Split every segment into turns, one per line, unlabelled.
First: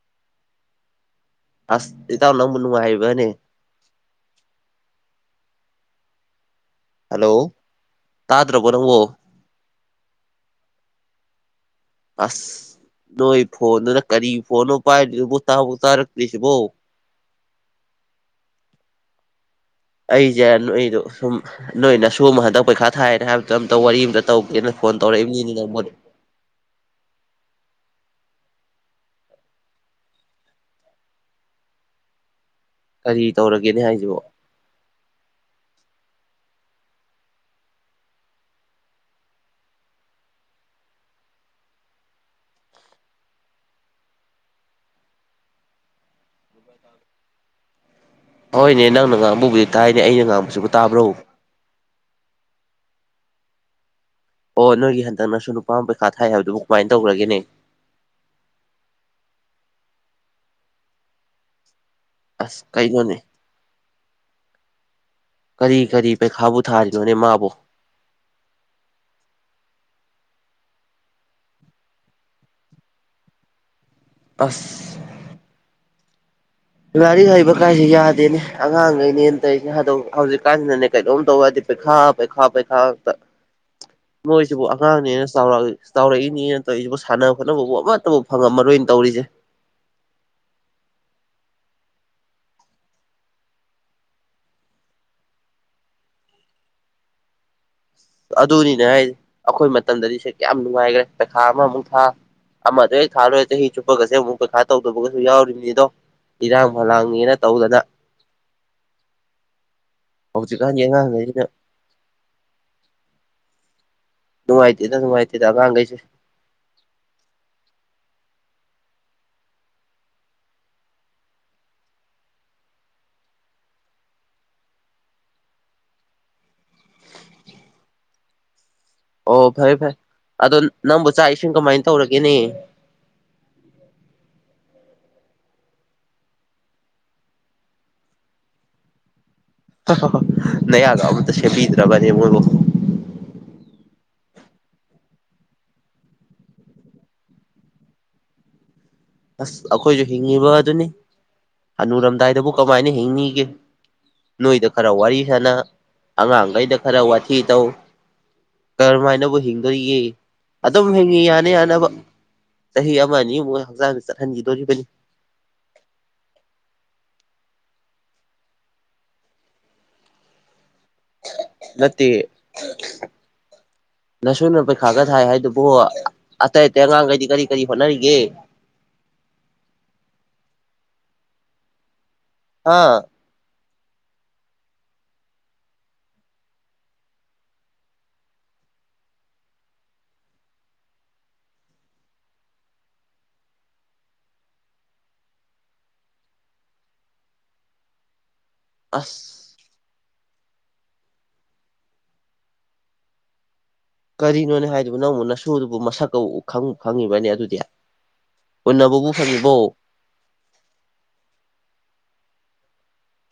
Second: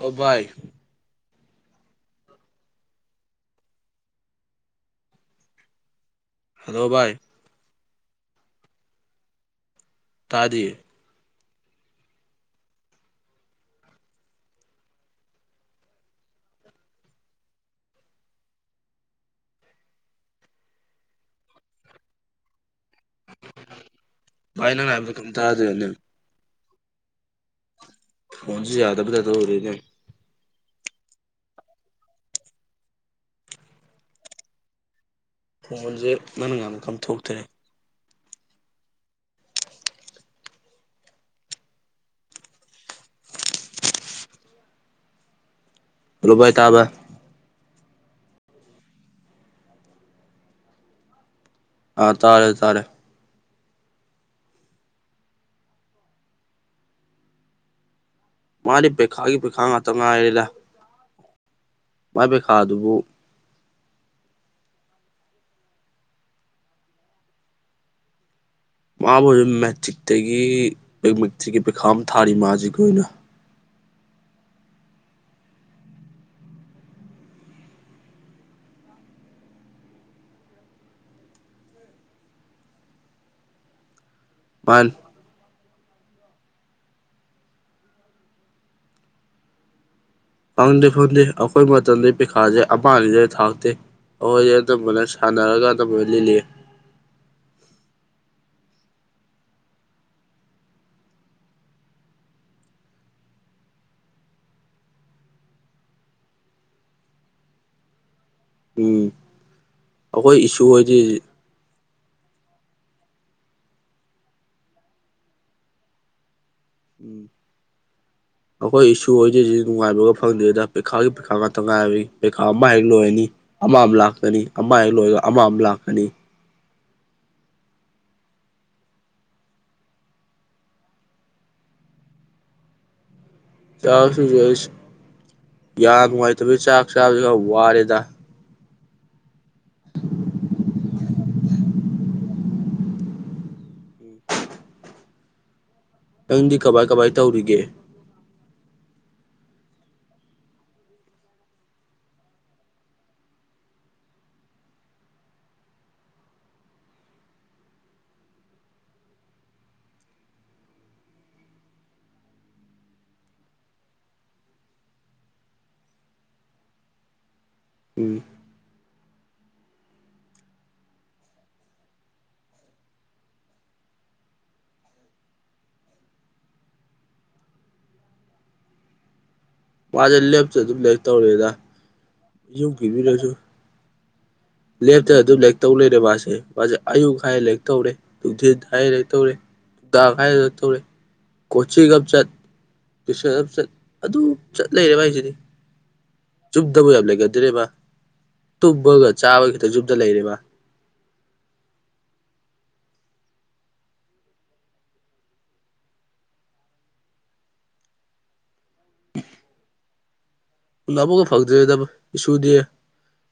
ꯑꯣ ꯕꯥꯏ
ꯑꯁ ꯏꯇꯥꯎ ꯅꯪꯕꯨ ꯅꯨꯡꯉꯥꯏꯔꯤꯕꯅꯦ
ꯍꯜꯂꯣ ꯕꯥꯏ
ꯍꯜꯂꯣ ꯇꯥꯗ꯭ꯔꯣꯕꯣ ꯅꯪꯕꯣ
ꯇꯥꯗꯤꯌꯦ
ꯑꯁ ꯅꯣꯏ ꯐꯣꯟꯗꯨꯅ ꯀꯔꯤ ꯐꯣꯟꯅꯣ ꯄꯥꯏꯔꯤꯗꯨꯕꯣ ꯇꯥꯕꯣꯛ ꯇꯥꯔꯛꯇ꯭ꯔꯤꯁꯤꯕꯣ ꯑꯩꯖꯦ ꯅꯣꯏꯗꯣ ꯁꯨꯝ ꯅꯣꯏ ꯅꯁꯨꯃ ꯍꯟꯗꯛ ꯄꯩꯈꯥ ꯊꯥꯏꯅ ꯍꯥꯏꯕꯗꯨꯗ ꯑꯝꯇ ꯋꯥꯔꯤ ꯑꯃꯇ ꯇꯧ ꯒꯦꯅ
ꯚꯥꯏ ꯅꯪꯅ
ꯐꯣꯟ
ꯍꯥꯏꯕꯗꯣ ꯀꯩꯝ
ꯇꯧꯔꯛꯏꯅꯤꯅꯦ ꯃꯣꯗ
ꯇꯥꯗ꯭ꯔꯦꯅꯦ ꯐꯣꯟꯖꯦ [unintelligible] ꯑꯣꯏꯔꯦꯅꯦ
ꯀꯔꯤ ꯇꯧꯔꯒꯦꯅꯦ ꯍꯥꯏꯁꯤꯕꯣ
ꯐꯣꯟꯖꯦ ꯅꯪꯅ ꯉꯥꯡꯕꯀꯥ ꯑꯝꯊꯣꯛꯇꯔꯦ ꯍꯜꯂꯣ ꯚꯥꯏ ꯇꯥꯕ
ꯍꯣꯏꯅꯦ ꯅꯪꯅ ꯉꯥꯡꯕꯕꯨꯗꯤ ꯇꯥꯏꯅꯦ ꯑꯩꯅ ꯉꯥꯡꯕꯁꯤꯕꯨ ꯇꯥꯕ꯭ꯔꯣ
ꯑꯥ ꯇꯥꯔꯦ ꯇꯥꯔꯦ
ꯑꯣ ꯅꯣꯏꯒꯤ ꯍꯟꯗꯛꯅꯁꯨ ꯅꯨꯄꯥꯃ ꯄꯩꯈꯥ ꯊꯥꯏ ꯍꯥꯏꯕꯗꯨꯕꯨ ꯀꯃꯥꯏ ꯇꯧꯒ꯭ꯔꯒꯦꯅꯦ
ꯃꯥꯗꯤ ꯄ꯭ꯔꯤꯈꯥꯒꯤ ꯄꯩꯈꯥ ꯉꯥꯛꯇ ꯉꯥꯏꯔꯦꯂ ꯃꯥꯏ
ꯑꯁ
ꯄꯩꯈꯥꯗꯨꯕꯨ
ꯀꯩꯅꯣꯅꯦ ꯀꯔꯤ ꯀꯔꯤ ꯄꯩꯈꯥꯕꯨ ꯊꯥꯔꯤꯅꯣꯅꯦ ꯃꯥꯕꯣ
ꯃꯥꯕꯨ ꯃꯦꯇ꯭ꯔꯤꯛꯇꯒꯤ [unintelligible] ꯄ꯭ꯔꯤꯈꯥ ꯑꯝ ꯊꯥꯔꯤ ꯃꯖꯤꯀꯤ ꯑꯣꯏꯅ
ꯑꯁ ꯂꯥꯏꯔꯤꯛ ꯍꯩꯕ ꯀꯥꯏꯖꯦ ꯌꯥꯗꯦꯅꯦ ꯑꯉꯥꯡꯒꯩꯅꯦꯟ ꯇꯧꯋꯤꯖꯤꯅ ꯍꯥꯗꯧ ꯍꯧꯖꯤꯛꯀꯥꯟꯖꯤꯅꯅꯦ ꯀꯩꯅꯣꯝ ꯇꯧ ꯌꯥꯗꯦ ꯄꯩꯈꯥ ꯄꯩꯈꯥ ꯄꯩꯈꯥ ꯉꯛꯇ ꯃꯣꯏꯖꯤꯕꯨ
ꯃꯥꯅꯤ
ꯑꯉꯥꯡꯅꯦꯅ ꯆꯥꯎꯔꯛꯑꯏ ꯆꯥꯎꯔꯛꯏꯅꯦꯅ ꯇꯧꯔꯤꯖꯤꯕꯨ ꯁꯥꯟꯅ ꯈꯣꯠꯅꯕꯕꯨ ꯑꯃꯠꯇꯕꯨ ꯐꯪꯉꯝꯃꯔꯣꯏꯅꯦ ꯇꯧꯔꯤꯖꯦ
ꯐꯪꯗꯦ ꯐꯪꯗꯦ ꯑꯈꯣꯏ ꯃꯇꯝꯗꯩ ꯄꯤꯈꯥꯖꯦ ꯑꯃ ꯑꯅꯤꯗꯩ ꯍꯦꯟꯅ ꯊꯥꯔꯛꯇꯦ ꯑꯈꯣꯏꯗꯤ ꯑꯗꯨꯝꯕꯅ ꯁꯥꯟꯅꯔꯒ ꯑꯗꯨꯝꯕꯅ ꯂꯤꯜꯂꯤꯑꯦ
ꯑꯗꯨꯅꯤꯅꯦ ꯍꯥꯏꯖꯦ ꯑꯈꯣꯏ ꯃꯇꯝꯗꯗꯤ ꯁꯦ ꯀꯌꯥꯝ ꯅꯨꯡꯉꯥꯏꯒ꯭ꯔꯦ ꯄꯩꯈꯥ ꯑꯃꯃꯨꯛ ꯊꯥ ꯑꯃꯗꯣ ꯍꯦꯛ ꯊꯥꯂꯣꯏ ꯆꯍꯤ ꯆꯨꯞꯄꯒꯖꯦ ꯑꯃꯨꯛ ꯄꯩꯈꯥ ꯇꯧꯗꯕꯒꯁꯖꯨ ꯌꯥꯎꯔꯤꯕꯅꯤꯗꯣ ꯏꯔꯥꯡ ꯐꯂꯥꯡꯅꯦꯅ ꯇꯧꯗꯅ
ꯎꯝ ꯑꯈꯣꯏ ꯏꯁꯨ
ꯍꯧꯖꯤꯛꯀꯥꯟꯒꯤ
ꯍꯣꯏꯗꯤ ꯑꯖꯤ
ꯑꯉꯥꯡꯈꯩꯁꯤꯅ ꯅꯨꯡꯉꯥꯏꯇꯦꯗ ꯅꯨꯡꯉꯥꯏꯇꯦꯗ ꯉꯥꯡꯒꯩꯖꯦ
ꯎꯝ
[inaudible]
ꯑꯩꯈꯣꯏ ꯏꯁꯨꯍꯣꯏꯗꯤ ꯍꯧꯖꯤꯛ ꯅꯨꯡꯉꯥꯏꯕꯒ ꯐꯪꯗ꯭ꯔꯦꯗ ꯄꯩꯈꯥꯒꯤ ꯄꯩꯈꯥ ꯉꯥꯛꯇ ꯉꯥꯏꯕꯩ ꯄꯩꯈꯥ ꯑꯃ ꯍꯦꯛ ꯂꯣꯏꯔꯅꯤ ꯑꯃ ꯂꯥꯛꯀꯅꯤ ꯑꯃ ꯍꯦꯛ ꯂꯣꯏꯔꯒ ꯑꯃ ꯂꯥꯛꯀꯅꯤ
ꯑꯣ ꯐꯥꯔꯦ ꯐꯥꯔꯦ ꯑꯗꯣ ꯅꯪꯕꯨ ꯆꯥꯛ ꯏꯁꯤꯡ ꯀꯃꯥꯏꯅ ꯇꯧꯔꯒꯦꯅꯦ
ꯆꯥꯛꯁꯤꯁꯨ ꯑꯩꯁ ꯌꯥ ꯅꯨꯡꯉꯥꯏꯇꯕꯩ ꯆꯥꯛ ꯆꯥꯕꯖꯨ ꯌꯥꯝ ꯋꯥꯔꯦꯗ
ꯅꯌꯥꯒ ꯑꯃꯠꯇ ꯁꯦꯝꯕꯤꯗ꯭ꯔꯕꯅꯦ ꯃꯣꯏꯕꯨ
ꯅꯪꯗꯤ ꯀꯃꯥꯏ ꯀꯃꯥꯏ ꯇꯧꯔꯤꯒꯦ
ꯑꯁ ꯑꯩꯈꯣꯏꯖꯨ ꯍꯤꯡꯉꯤꯕ ꯑꯗꯨꯅꯤ ꯍꯅꯨꯔꯝꯗꯥꯏꯗꯕꯨ ꯀꯃꯥꯏꯅ ꯍꯤꯡꯅꯤꯒꯦ ꯅꯣꯏꯗ ꯈꯔ ꯋꯥꯔꯤ ꯁꯥꯟꯅ ꯑꯉꯥꯡꯈꯩꯗ ꯈꯔ ꯋꯥꯊꯤ ꯇꯧ ꯀꯔꯝꯍꯥꯏꯅꯕꯨ ꯍꯤꯡꯗꯧꯔꯤꯒꯦ ꯑꯗꯨꯝ ꯍꯦꯛ ꯌꯥꯅ ꯌꯥꯅꯕ ꯆꯍꯤ ꯑꯃꯅꯤ ꯑꯅꯤ ꯃꯨꯛ ꯍꯦꯛ ꯍꯛꯆꯥꯡꯖꯦ ꯆꯠꯍꯟꯒꯤꯗꯧꯔꯤꯕꯅꯤ
ꯎꯝ
ꯅꯠꯇꯦ ꯅꯁꯨꯅ ꯄꯩꯈꯥꯒ ꯊꯥꯏ ꯍꯥꯏꯗꯨꯕꯨ ꯑꯇꯩ ꯑꯇꯩ ꯑꯉꯥꯡꯒꯩꯗꯤ ꯀꯔꯤ ꯀꯔꯤ ꯍꯣꯠꯅꯔꯤꯒꯦ
ꯃꯥꯖꯨ ꯂꯦꯞꯇ ꯑꯗꯨꯝ ꯂꯥꯏꯔꯤꯛ ꯇꯧꯔꯝꯃꯣꯏꯗ ꯌꯨꯝ
ꯍꯥ
ꯃꯤꯅꯖꯨ ꯂꯦꯞꯇ ꯑꯗꯨꯝ ꯂꯥꯏꯔꯤꯛ ꯇꯧ ꯂꯩꯔꯦ ꯃꯥꯁꯦ ꯃꯥꯁꯦ ꯑꯌꯨꯛ ꯍꯥꯏꯔꯦ ꯂꯥꯏꯔꯤꯛ ꯇꯧꯔꯦ ꯅꯨꯡꯊꯤꯟ ꯍꯥꯏꯔꯦ ꯂꯥꯏꯔꯤꯛ ꯇꯧꯔꯦ [unintelligible] ꯀꯣꯆꯤꯡ ꯑꯃ ꯆꯠ ꯇꯨꯏꯁꯟ ꯑꯃꯨꯛ ꯆꯠ ꯑꯗꯨꯝ ꯆꯠ ꯂꯩꯔꯦꯕ ꯃꯥꯏꯁꯤꯗꯤ ꯆꯨꯝꯗꯒ ꯌꯥꯝ ꯂꯩꯒꯗ꯭ꯔꯦꯕ ꯃꯥ ꯇꯨꯝꯕꯒ
ꯑꯁ
ꯆꯥꯕ ꯈꯤꯇꯪ ꯌꯨꯝꯗ ꯂꯩꯔꯦ ꯃꯥ
ꯀꯔꯤꯅꯣꯅꯦ ꯍꯥꯏꯗꯨꯕꯨ ꯅꯪꯕꯨ ꯅꯁꯨꯗꯨꯕꯨ ꯃꯁꯛꯀ ꯈꯪꯕꯨ ꯈꯪꯉꯤꯕ꯭ꯔꯥꯅꯦ ꯑꯗꯨꯗꯤ ꯎꯟꯅꯕꯕꯨ ꯐꯪꯉꯤꯕꯣ
ꯎꯅꯕꯒ ꯐꯪꯗ꯭ꯔꯦꯗꯕꯣ ꯏꯁꯨꯗꯤ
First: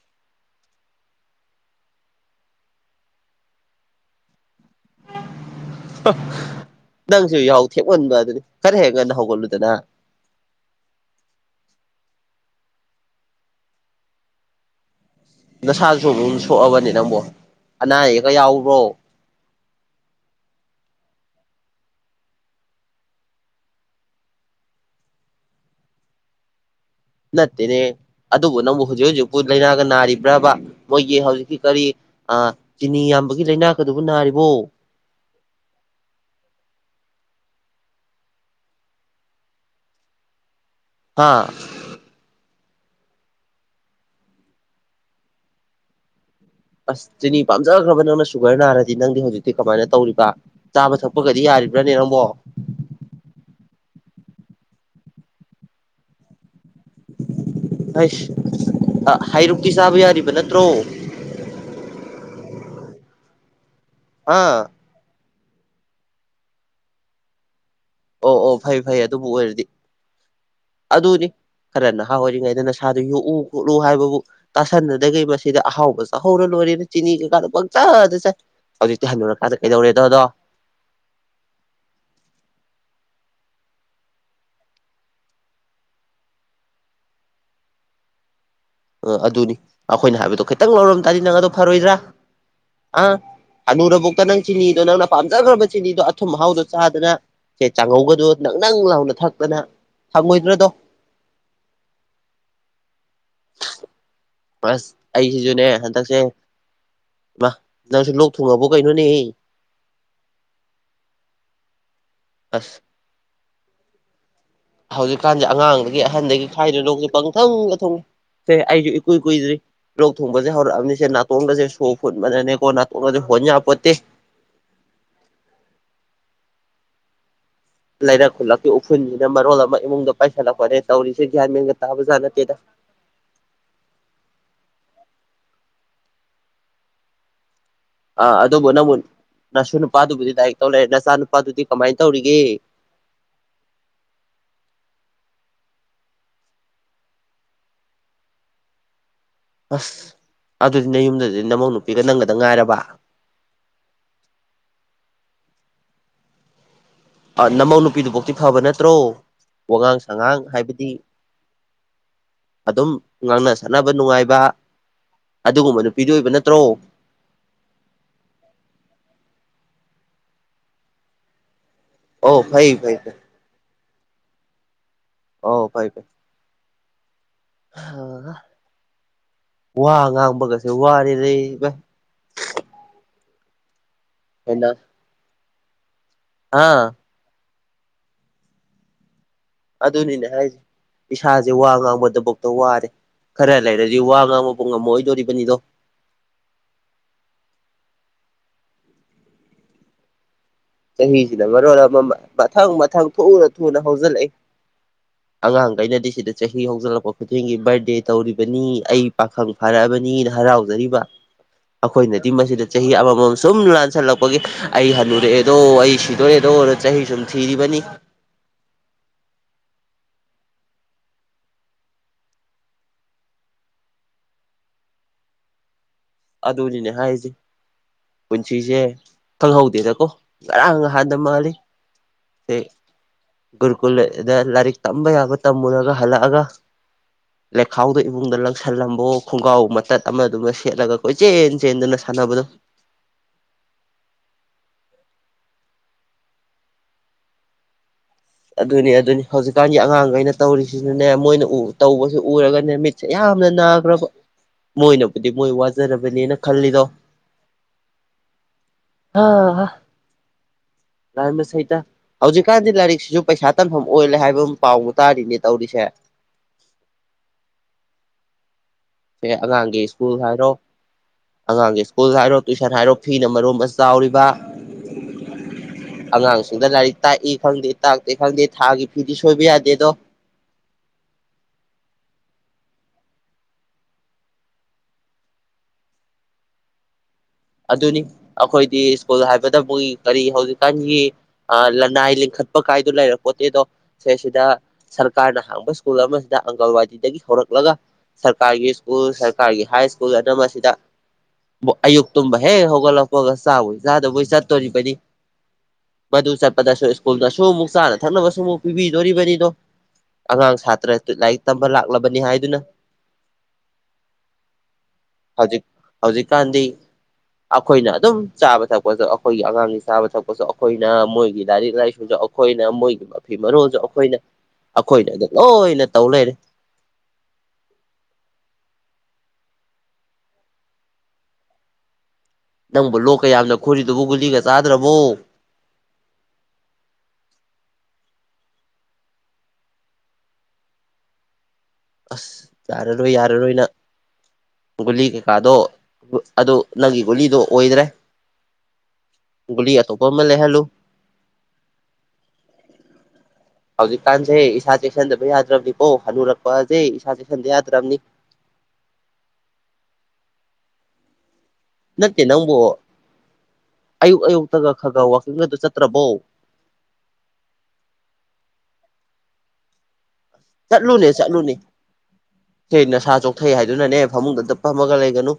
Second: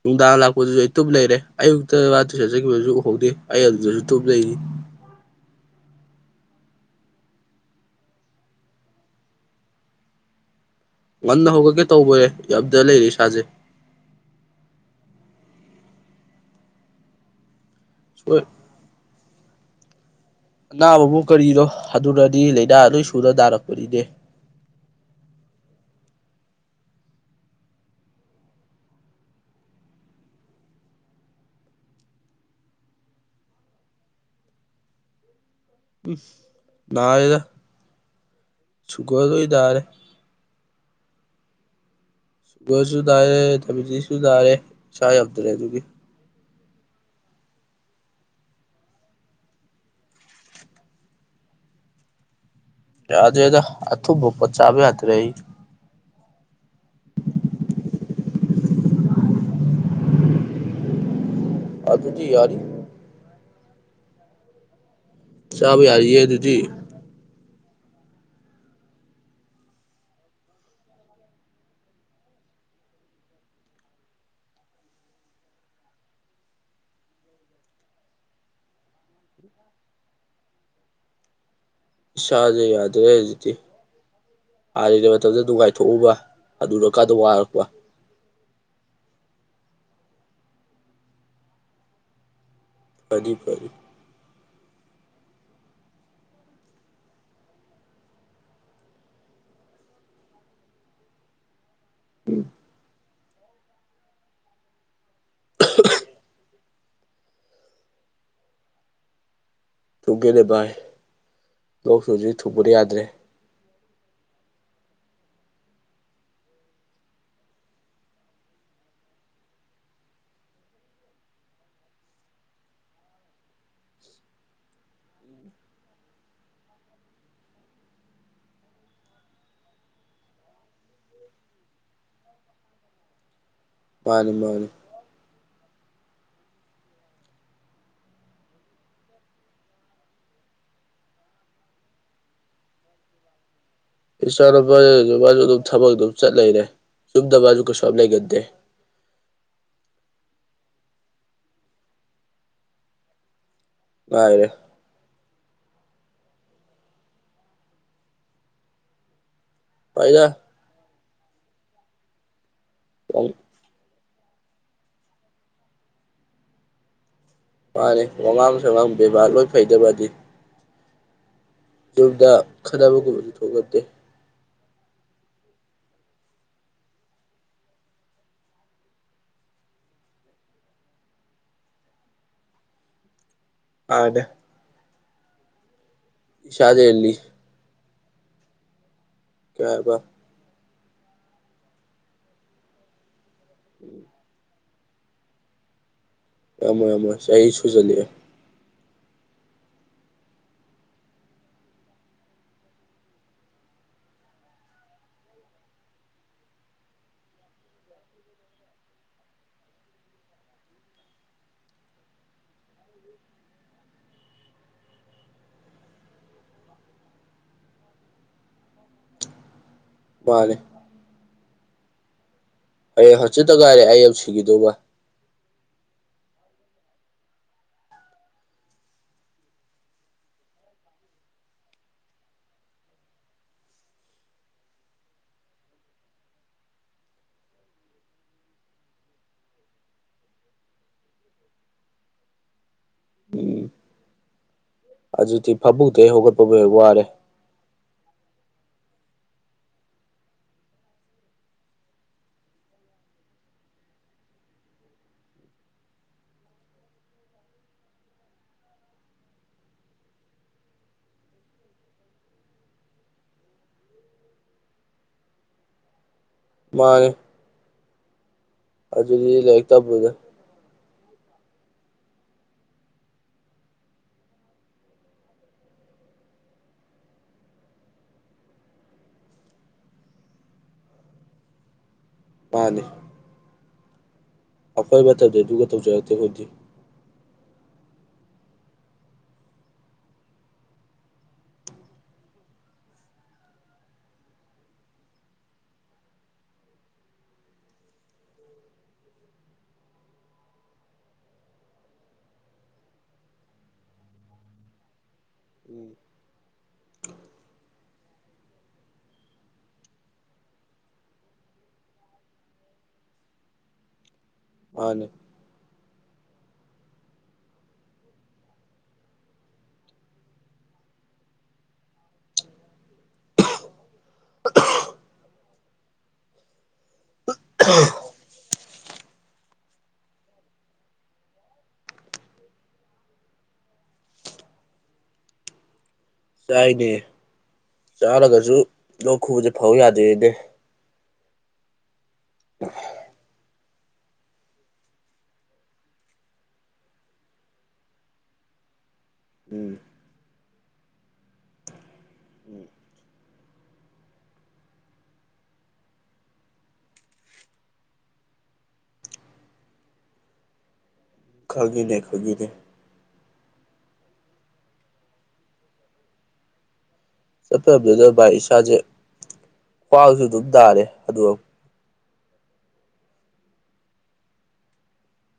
ꯅꯨꯡꯗꯥꯡ ꯂꯥꯛꯄꯗꯨꯖꯨ ꯑꯩ ꯇꯨꯞ ꯂꯩꯔꯦ ꯑꯌꯨꯛꯇ ꯃꯥ ꯇꯨꯏꯁꯟ ꯆꯠꯈꯤꯕꯗꯨꯁꯨ ꯑꯩ ꯎꯍꯧꯗꯦ ꯑꯩ ꯑꯗꯨꯗꯁꯨ ꯇꯨꯝ ꯂꯩꯔꯤ
ꯅꯪꯁꯨ ꯌꯥꯍꯧ ꯊꯦꯛꯃꯟꯕ ꯑꯗꯨꯅꯤ ꯈꯔ ꯍꯦꯛ ꯉꯟꯅ ꯍꯧꯒꯠꯂꯨꯗꯅ
ꯉꯟꯅ ꯍꯧꯒꯠꯀꯦ ꯇꯧꯕꯔꯦ ꯉꯝꯗ ꯂꯩꯔꯦ ꯏꯁꯥꯖꯦ
ꯅꯁꯥꯗꯨꯁꯨ ꯑꯃꯨꯛ ꯁꯣꯛꯑꯕꯅꯦ ꯅꯪꯕꯣ ꯑꯅꯥ ꯑꯌꯦꯛꯀ
ꯍꯣꯏ
ꯌꯥꯎꯕ꯭ꯔꯣ
ꯑꯅꯥꯕꯕꯨ ꯀꯔꯤꯅꯣ ꯍꯅꯨꯔꯛꯑꯗꯤ ꯂꯥꯏꯅꯥ ꯂꯣꯏ ꯁꯨꯅ ꯅꯥꯔꯛꯄꯅꯤꯅꯦ
ꯅꯠꯇꯦꯅꯦ ꯑꯗꯨꯕꯨ ꯅꯪꯕꯨ ꯍꯧꯖꯤꯛ ꯍꯧꯖꯤꯛꯄꯨ ꯂꯥꯏꯅꯥꯒ ꯅꯥꯔꯤꯕ꯭ꯔꯥꯕ ꯃꯣꯏꯒꯤ ꯍꯧꯖꯤꯛꯀꯤ ꯀꯔꯤ ꯑꯥ ꯆꯤꯅꯤ ꯌꯥꯝꯕꯒꯤ ꯂꯥꯏꯅꯥꯀꯗꯨꯕꯨ ꯅꯥꯔꯤꯕꯣ
ꯎꯝ ꯅꯔꯦꯗ ꯁꯨꯒꯔꯒꯩ ꯅꯥꯔꯦ
ꯍꯥꯥ
ꯁꯨꯒꯔꯁꯨ ꯅꯥꯌꯦ ꯊꯕꯤꯖꯤꯁꯨ ꯅꯔꯦ ꯏꯁꯥ ꯉꯝꯗ꯭ꯔꯦ ꯑꯗꯨꯒꯤ
ꯑꯁ ꯆꯤꯅꯤ ꯄꯥꯝꯖꯒ꯭ꯔꯕ ꯅꯪꯅ ꯁꯨꯒꯔ ꯅꯥꯔꯗꯤ ꯅꯪꯗꯤ ꯍꯧꯖꯤꯛꯇꯤ ꯀꯃꯥꯏꯅ ꯇꯧꯔꯤꯕ ꯆꯥꯕ ꯊꯛꯄꯒꯗꯤ ꯌꯥꯔꯤꯕ꯭ꯔꯥꯅꯦ ꯅꯪꯕꯣ
ꯌꯥꯗꯦꯗ ꯑꯊꯨꯝꯕ ꯄꯣꯠ ꯆꯥꯕ ꯌꯥꯗ꯭ꯔꯦ ꯑꯩ
ꯑꯥꯏꯁ ꯍꯥꯏꯔꯨꯛꯇꯤ ꯆꯥꯕ ꯌꯥꯔꯤꯕ ꯅꯠꯇ꯭ꯔꯣ
ꯑꯗꯨꯗꯤ ꯌꯥꯅꯤ
ꯑꯥ
ꯆꯥꯕ ꯌꯥꯔꯤꯌꯦ ꯑꯗꯨꯗꯤ
ꯑꯣ ꯑꯣ ꯐꯩ ꯐꯩ ꯑꯗꯨꯕꯨ ꯑꯣꯏꯔꯗꯤ ꯑꯗꯨꯅꯤ ꯈꯔ ꯅꯍꯥ ꯑꯣꯏꯔꯤꯉꯩꯗ ꯅꯁꯥꯗꯨ ꯌꯣꯛꯎ ꯈꯣꯠꯂꯨ ꯍꯥꯏꯕꯕꯨ ꯇꯥꯁꯟꯅꯗꯒꯩ ꯃꯁꯤꯗ ꯑꯍꯥꯎꯕ ꯆꯥꯍꯧꯔ ꯂꯣꯏꯔꯦꯅ ꯆꯤꯅꯤ ꯀꯩꯀꯥꯗꯣ ꯄꯪꯆꯥꯗ ꯆꯥꯏ ꯍꯧꯖꯤꯛꯇꯤ ꯍꯟꯅꯨꯔꯀꯥꯟꯗ ꯀꯩꯗꯧꯔꯦꯗꯣ ꯑꯗꯣ
ꯏꯁꯥꯥꯖꯦ ꯌꯥꯗ꯭ꯔꯦ ꯍꯧꯖꯤꯛꯇꯤ ꯍꯥꯟꯅꯒꯤ ꯃꯇꯝꯗ ꯅꯨꯡꯉꯥꯏꯊꯣꯛꯎꯕ ꯍꯅꯨꯔꯀꯥꯟꯗ ꯋꯥꯔꯛꯄ
ꯑꯥ ꯑꯗꯨꯅꯤ ꯑꯩꯈꯣꯏꯅ ꯍꯥꯏꯕꯗꯣ ꯈꯤꯇꯪ ꯂꯧꯔꯝ ꯇꯥꯔꯗꯤ ꯅꯪ ꯑꯗꯣ ꯐꯔꯣꯏꯗ꯭ꯔꯥ ꯑ
ꯐꯅꯤ ꯐꯅꯤ
ꯍꯅꯨꯨꯔꯕꯧꯇ ꯅꯪ ꯆꯤꯅꯤꯗꯣ ꯅꯪꯅ ꯄꯥꯝꯖꯈ꯭ꯔꯕ ꯆꯤꯅꯤꯗꯣ ꯑꯊꯨꯝ ꯑꯍꯥꯎꯗꯣ ꯆꯥꯗꯅ ꯁꯦ ꯆꯥꯡꯉꯧꯒꯗꯣ ꯅꯪ ꯅꯪ ꯂꯥꯎꯅ ꯊꯛꯇꯅ ꯐꯪꯉꯣꯏꯗ꯭ꯔꯗꯣ
ꯎꯝ
ꯄꯁ ꯑꯩꯁꯤꯁꯨꯅꯦ ꯍꯟꯗꯛꯁꯦ ꯃꯥ ꯅꯪꯁꯨ ꯂꯣꯛ ꯊꯨꯡꯉꯕꯣ ꯀꯩꯅꯣꯅꯦꯍꯦ
ꯊꯨꯡꯉꯦꯅꯦ ꯚꯥꯏ ꯂꯣꯛ ꯍꯧꯖꯤꯛ ꯊꯨꯡꯕꯅ
ꯑꯁ
ꯌꯥꯗ꯭ꯔꯦ
[inaudible] ꯍꯧꯖꯤꯛꯀꯥꯟꯁꯦ ꯑꯉꯥꯡꯗꯒꯤ ꯑꯍꯟꯗꯒꯤ ꯈꯥꯏꯗ꯭ꯔꯦ ꯂꯣꯛꯁꯦ ꯄꯪꯊꯨꯡꯗ ꯊꯨꯡꯉꯦ ꯑꯦ ꯑꯩꯗꯤ ꯏꯀꯨꯏ ꯀꯨꯏꯗ꯭ꯔꯤ ꯂꯣꯛ ꯊꯨꯡꯕꯁꯦ ꯍꯧꯔꯛꯑꯕꯅꯤꯁꯦ ꯅꯥꯇꯣꯟꯒꯁꯦ ꯁꯣ ꯐꯨꯟꯕꯅꯅꯦꯀꯣ ꯅꯥꯇꯣꯟꯒꯁꯦ ꯍꯣꯟ ꯌꯥꯄꯣꯠꯇꯦ ꯂꯩꯔꯛ ꯈꯨꯜꯂꯛꯀꯤ ꯎꯐꯨꯟꯁꯤꯅ ꯃꯔꯣꯜ ꯑꯃ ꯏꯃꯨꯡꯗ ꯄꯥꯏꯁꯜꯂꯛꯄꯅꯦ ꯇꯧꯔꯤꯁꯦ ꯒ꯭ꯌꯥꯟ ꯃꯦꯟꯒ ꯇꯥꯕꯖꯥꯠ ꯅꯠꯇꯦꯗ
ꯃꯥꯅꯤ ꯃꯥꯅꯤ
ꯑꯥ ꯑꯗꯨꯕꯨ ꯅꯪꯕꯨ ꯅꯁꯨ ꯅꯨꯄꯥꯗꯨꯕꯨꯗꯤ ꯂꯥꯏꯔꯤꯛ ꯇꯧ ꯂꯩꯔꯦ ꯅꯆꯥ ꯅꯨꯄꯥꯗꯨꯗꯤ ꯀꯃꯥꯏꯅ ꯇꯧꯔꯤꯒꯦ
ꯏꯆꯥ ꯅꯨꯄꯥꯁꯨ ꯑꯗꯨꯝꯃꯥꯏ ꯑꯗꯨꯝ ꯕꯛ ꯑꯗꯨꯝ ꯆꯠ ꯂꯩꯔꯦ ꯌꯨꯝꯗ ꯃꯥꯁꯨ ꯀꯩꯁꯨ ꯌꯥꯝ ꯂꯩꯒꯟꯗꯦ
ꯑꯁ ꯑꯗꯨꯗꯤ ꯅꯌꯨꯝꯗꯗꯤ ꯅꯃꯧ ꯅꯨꯄꯤꯒ ꯅꯪꯒꯗꯪ ꯉꯥꯏꯔꯕ
ꯉꯥꯢꯔꯦ
ꯑ ꯅꯃꯧ ꯅꯨꯄꯤꯗꯨꯕꯧꯇꯤ ꯐꯕ ꯅꯠꯇ꯭ꯔꯣ ꯋꯥꯉꯥꯡ
ꯐꯩꯗ
ꯁꯉꯥꯡ ꯍꯥꯏꯕꯗꯤ ꯑꯗꯨꯝ ꯉꯥꯡꯅ ꯁꯠꯅꯕ ꯅꯨꯡꯉꯥꯏꯕ ꯑꯗꯨꯒꯨꯝꯕ ꯅꯨꯄꯤꯗꯤ ꯑꯣꯏꯕ ꯅꯠꯇ꯭ꯔꯣ
ꯃꯥꯅꯤ ꯋꯥꯉꯥꯡ ꯁꯥꯉꯥꯡ ꯕꯦꯕꯥꯔ ꯂꯣꯏ ꯐꯩꯗ ꯃꯥꯗꯤ ꯌꯨꯝꯗ
ꯑꯧ ꯐꯩ ꯐꯩ ꯐꯩ
ꯈꯠꯅꯕꯒꯨꯝꯕꯁꯨ ꯊꯣꯛꯍꯟꯗꯦ
ꯑꯣ ꯐꯩ ꯐꯩ ꯋꯥ ꯉꯥꯡꯕꯒꯁꯦ ꯋꯥꯔꯦꯅꯦ ꯏꯕꯥꯏ
ꯑꯗꯦ
ꯍꯦꯟꯅ
ꯏꯁꯥꯖꯦ
ꯑꯥ
ꯂꯤ ꯀꯩ ꯍꯥꯏꯕ
ꯑꯗꯨꯅꯤꯅꯦ ꯍꯥꯏꯁꯦ ꯏꯁꯥꯁꯦ ꯋꯥ ꯉꯥꯡꯕ ꯗꯕꯣꯛꯇ ꯋꯥꯔꯦ ꯈꯔ ꯂꯩꯔꯗꯤ ꯋꯥ ꯉꯥꯡꯕ ꯄꯨ ꯉꯝꯃꯛ ꯑꯣꯏꯗꯣꯔꯤꯕꯅꯤꯗꯣ
ꯉꯝꯃꯣꯏ ꯉꯝꯃꯣꯏ ꯆꯍꯤ ꯁꯨꯖꯜꯂꯛꯑꯦ
ꯆꯍꯤꯁꯤꯅ ꯃꯔꯣꯜ ꯑꯃ ꯃꯊꯪ ꯃꯊꯪ ꯊꯨꯅ ꯊꯨꯅ ꯍꯧꯖꯤꯜꯂꯛꯏ ꯑꯉꯥꯡꯒꯩꯅꯗꯤ ꯁꯤꯗ ꯆꯍꯤ ꯍꯧꯖꯜꯂꯛꯄ ꯈꯨꯗꯤꯡꯒꯤ ꯕꯥꯔꯗꯦ ꯇꯧꯔꯤꯕꯅꯤ ꯑꯩ ꯄꯥꯈꯪ ꯐꯥꯔꯛꯑꯕꯅꯤꯅ ꯍꯔꯥꯎꯖꯔꯤꯕ ꯑꯩꯈꯣꯏꯅꯗꯤ ꯃꯁꯤꯗ ꯆꯍꯤ ꯑꯃꯃꯝ ꯁꯨꯝ ꯂꯥꯟꯁꯜꯂꯛꯄꯒꯤ ꯑꯩ ꯍꯟꯅꯨꯔꯛꯑꯦ ꯗꯣ ꯑꯩ ꯁꯤꯗꯣꯔꯦꯗꯣꯅ ꯆꯍꯤ ꯁꯨꯝ ꯊꯤꯔꯤꯕꯅꯤ
ꯃꯥꯅꯦ ꯍꯌꯦꯡ ꯍꯟꯆꯤꯠꯇꯉꯥꯏꯔꯦ ꯑꯩ ꯌꯧꯁꯤꯈꯤꯗꯧꯕ
ꯑꯗꯨꯗꯤꯅꯦ ꯍꯥꯏꯁꯦ ꯄꯨꯟꯁꯤꯁꯦ ꯈꯪꯍꯧꯗꯦꯗꯀꯣ ꯉꯔꯥꯡ ꯉꯍꯥꯟꯗ ꯃꯥꯜꯂꯤ ꯗꯦ ꯒꯨꯔꯨꯀꯨꯜꯗ ꯂꯥꯏꯔꯤꯛ ꯇꯝꯕ ꯌꯥꯕ ꯇꯝꯃꯨꯔꯒ ꯍꯜꯂꯛꯑꯒ ꯂꯩꯈꯥꯎꯗꯣ ꯏꯃꯨꯡꯗ ꯂꯪꯁꯜꯂꯝꯕꯋꯣ ꯈꯣꯡꯒ꯭ꯔꯥꯎ ꯃꯇꯠ ꯑꯃꯗꯨꯃ ꯁꯦꯠꯂꯒ ꯀꯣꯏꯆꯦꯟ ꯆꯦꯟꯗꯅ ꯁꯥꯟꯅꯕꯗꯣ
ꯍꯧꯖꯤꯛꯇꯤ ꯐꯥꯃꯨꯡꯗꯩ ꯍꯧꯒꯠꯄꯕꯨ ꯍꯦꯛ ꯋꯥꯔꯦ
ꯑꯗꯨꯅꯤ ꯑꯗꯨꯅꯤ ꯍꯧꯖꯤꯛꯀꯥꯟꯒꯤ ꯑꯉꯥꯡꯈꯩꯅ ꯇꯧꯔꯤꯁꯤꯁꯨꯅꯦ ꯃꯣꯏꯅ ꯇꯧꯕꯁꯤ ꯎꯔꯒꯅꯦ ꯃꯤꯠ ꯌꯥꯝꯅ ꯅꯒ꯭ꯔꯕ ꯃꯣꯏꯅꯕꯨꯗꯤ ꯃꯣꯏ ꯋꯥꯖꯔꯕꯅꯦꯅ ꯈꯜꯂꯤꯗꯣ ꯑꯥ ꯍ ꯂꯥꯏꯃ ꯁꯩꯇ ꯍꯧꯖꯤꯛꯀꯥꯟꯗꯤ ꯂꯥꯏꯔꯤꯛꯁꯤꯁꯨ ꯄꯩꯁꯥ ꯇꯥꯟꯐꯝ ꯑꯣꯏꯂꯦ ꯍꯥꯏꯕ ꯑꯝ ꯄꯥꯎꯕꯨ ꯇꯥꯔꯤꯅꯦ ꯇꯧꯔꯤꯁꯦ
ꯃꯥꯅꯦ ꯑꯗꯨꯗꯤ
[unintelligible]
ꯂꯥꯏꯔꯤꯛ
ꯑꯉꯥꯡꯒꯤ
ꯇꯝꯕꯗ
ꯁ꯭ꯀꯨꯜ ꯍꯥꯏꯔꯣ ꯑꯉꯥꯡꯒꯤ ꯁ꯭ꯀꯨꯜ ꯍꯥꯏꯔꯣ ꯇꯨꯏꯁꯟ ꯍꯥꯏꯔꯣ ꯐꯤꯅ ꯃꯔꯣꯝ ꯑꯃ ꯆꯥꯎꯔꯤꯕ ꯑꯉꯥꯡꯁꯤꯡꯗ ꯂꯥꯏꯔꯤꯛ ꯇꯥꯛꯏ ꯈꯪꯗꯦ ꯇꯥꯛꯇꯦ ꯈꯪꯗꯦ ꯊꯥꯒꯤ ꯐꯤꯗꯤ ꯁꯣꯏꯕ ꯌꯥꯗꯦꯗꯣ
ꯃꯥꯅꯤ ꯑꯈꯣꯏ ꯃꯇꯝꯗ ꯑꯗꯨꯒ ꯇꯧꯖꯔꯛꯇꯦ ꯑꯈꯣꯏꯗꯤ
ꯑꯗꯨꯅꯤ ꯑꯈꯣꯏꯗꯤ ꯁ꯭ꯀꯨꯜ ꯍꯥꯏꯕꯗꯕꯨꯏ ꯀꯔꯤ ꯍꯧꯖꯤꯛꯀꯥꯟꯒꯤ ꯑ ꯂꯅꯥꯏ ꯂꯤꯡꯈꯠꯄ ꯀꯥꯏꯗꯣ ꯂꯩꯔꯛꯄꯣꯠꯇꯦꯗꯣ ꯁꯦ ꯁꯤꯗ ꯁꯔꯀꯥꯔꯅ ꯍꯥꯡꯕ ꯁ꯭ꯀꯨꯜ ꯑꯃꯁꯤꯗ ꯑꯪꯒꯜꯋꯥꯗꯤꯗꯒꯤ ꯍꯣꯔꯛꯂꯒ ꯁꯔꯀꯥꯔꯒꯤ ꯁ꯭ꯀꯨꯜ ꯁꯔꯀꯥꯔꯒꯤ ꯍꯥꯏ ꯁ꯭ꯀꯨꯜ ꯑꯅꯝꯃꯥ ꯑꯁꯤꯗ ꯑꯌꯨꯛ ꯇꯨꯝꯕ ꯍꯦꯛ ꯍꯧꯒꯠꯂꯛꯄꯒ ꯆꯥꯕꯣꯏ ꯆꯥꯗꯕꯣꯏ ꯆꯠꯇꯣꯔꯤꯕꯅꯤ ꯃꯗꯨ ꯆꯠꯄꯗꯁꯨ ꯁ꯭ꯀꯨꯜꯅꯁꯨ ꯑꯃꯨꯛ ꯆꯥꯅ ꯊꯛꯅꯕꯁꯨ ꯑꯃꯨꯛ ꯄꯤꯕꯤꯗꯣꯔꯤꯕꯅꯤꯗꯣ ꯑꯉꯥꯡ ꯁꯥꯇ꯭ꯔ ꯂꯥꯏꯔꯤꯛ ꯇꯝꯕ ꯂꯥꯛꯂꯕꯅꯤ ꯍꯥꯏꯗꯨꯅ
ꯃꯥꯅꯤ
ꯍꯧꯖꯤꯛ ꯍꯧꯖꯤꯛꯀꯥꯟꯗꯤ ꯑꯈꯣꯏꯅ ꯑꯗꯨꯝ ꯆꯥꯕ ꯊꯛꯄꯁꯨ ꯑꯈꯣꯏꯒꯤ ꯑꯉꯥꯡꯒꯤ ꯆꯥꯕ ꯊꯛꯄꯁꯨ ꯑꯈꯣꯏꯅ ꯃꯣꯏꯒꯤ ꯂꯥꯏꯔꯤꯛ ꯂꯥꯏꯁꯨꯗ ꯑꯛ ꯑꯩꯈꯣꯏꯅ ꯃꯣꯏꯒꯤ ꯃꯐꯤ ꯃꯔꯣꯜꯖꯨ ꯑꯩꯈꯣꯏꯅ ꯑꯩꯈꯣꯏꯅꯗ ꯂꯣꯏꯅ ꯇꯧ ꯂꯩꯔꯦ
[unintelligible]
ꯅꯪꯕꯨ ꯂꯣꯛꯀ ꯌꯥꯝꯅ ꯈꯨꯔꯤꯗꯨꯕꯨ ꯒꯨꯂꯤꯒ ꯆꯥꯗ꯭ꯔꯕꯣ
ꯆꯥꯏꯅꯦ ꯆꯥꯔꯒꯖꯨ ꯂꯣꯛ ꯈꯨꯕꯖꯦ ꯐꯧ ꯌꯥꯗꯦꯅꯦ
ꯑꯁ ꯌꯥꯔꯔꯣꯏ ꯌꯥꯔꯔꯣꯏ ꯅꯪ ꯒꯨꯂꯤ ꯀꯩꯀꯥꯗꯣ ꯎꯠ ꯑꯗꯨ ꯅꯪꯒꯤ ꯒꯨꯂꯤꯗꯣ ꯑꯣꯏꯗ꯭ꯔꯦ
ꯎꯝ
ꯒꯨꯂꯤ ꯑꯇꯣꯞꯄ ꯑꯃ ꯂꯩꯍꯜꯂꯨ ꯍꯧꯖꯤꯛꯀꯥꯟꯖꯦ ꯏꯁꯥ ꯆꯦꯛꯁꯟꯗꯕ ꯌꯥꯗ꯭ꯔꯕꯅꯤꯀꯣ ꯍꯟꯅꯨꯔꯛꯄꯑꯖꯦ ꯏꯁꯥ ꯆꯦꯛꯁꯟꯗ ꯌꯥꯗ꯭ꯔꯝꯅꯤ
ꯈꯪꯉꯤꯅꯦ
ꯅꯠꯇꯦ
ꯈꯪꯉꯤꯅꯦ
ꯅꯪꯕꯨ ꯑꯌꯨꯛ ꯑꯌꯨꯛꯇꯒ ꯈꯔ ꯈꯔ ꯋꯥꯀꯤꯡꯒꯗꯣ ꯆꯠꯇ꯭ꯔꯕꯣ
ꯆꯠꯆꯗꯦꯗ ꯚꯥꯏ ꯏꯁꯥꯖꯦ ꯈ꯭ꯋꯥꯡꯖꯨ ꯑꯗꯨꯝ ꯅꯥꯔꯦ
ꯆꯠꯂꯨꯅꯦ
ꯑꯗꯨꯒ
ꯆꯠꯂꯨꯅꯦ ꯍꯦ ꯅꯁꯥ ꯆꯣꯛꯊꯩ ꯍꯥꯏꯗꯨꯅꯅꯦ ꯐꯃꯨꯡꯗꯇ ꯐꯝꯃꯒ ꯂꯩꯒꯅꯨ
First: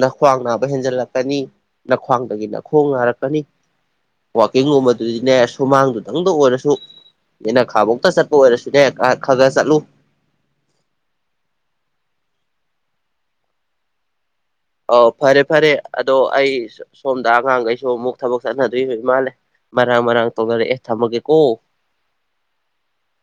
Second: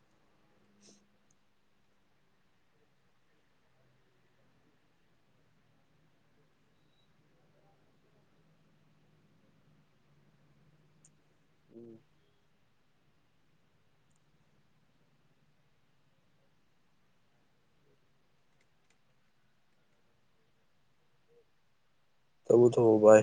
ꯅꯈ꯭ꯋꯥꯡ ꯅꯥꯕ ꯍꯦꯟꯖꯜꯂꯛꯀꯅꯤ ꯅꯈ꯭ꯋꯥꯡꯗꯒꯤ ꯅꯈꯣꯡ ꯅꯥꯔꯛꯀꯅꯤ ꯋꯥꯛꯀꯤꯡꯒꯨꯝꯕꯗꯨꯗꯤꯅꯦ ꯁꯨꯃꯥꯡꯗꯨꯗꯪꯗ ꯑꯣꯏꯔꯁꯨ ꯌꯦꯅꯈꯥꯕꯧꯇ ꯆꯠꯄ ꯑꯣꯏꯔꯁꯨ ꯅꯦ ꯑ ꯈꯥꯒꯥ ꯆꯠꯂꯨ ꯑꯧ ꯐꯔꯦ ꯐꯔꯦ ꯑꯗꯣ ꯑꯩ ꯁꯣꯝꯗ ꯑꯉꯥꯡꯒꯩꯁꯨ ꯑꯃꯨꯛ ꯊꯕꯛ ꯆꯠꯅꯗꯣꯏ ꯎꯔꯃꯥꯜꯂꯦ ꯃꯔꯥꯡ ꯃꯔꯥꯡ ꯇꯧꯅꯔꯦ ꯑꯦ ꯊꯝꯃꯒꯦ ꯀꯣ
ꯊꯝꯃꯨ ꯊꯝꯃꯨ ꯚꯥꯏ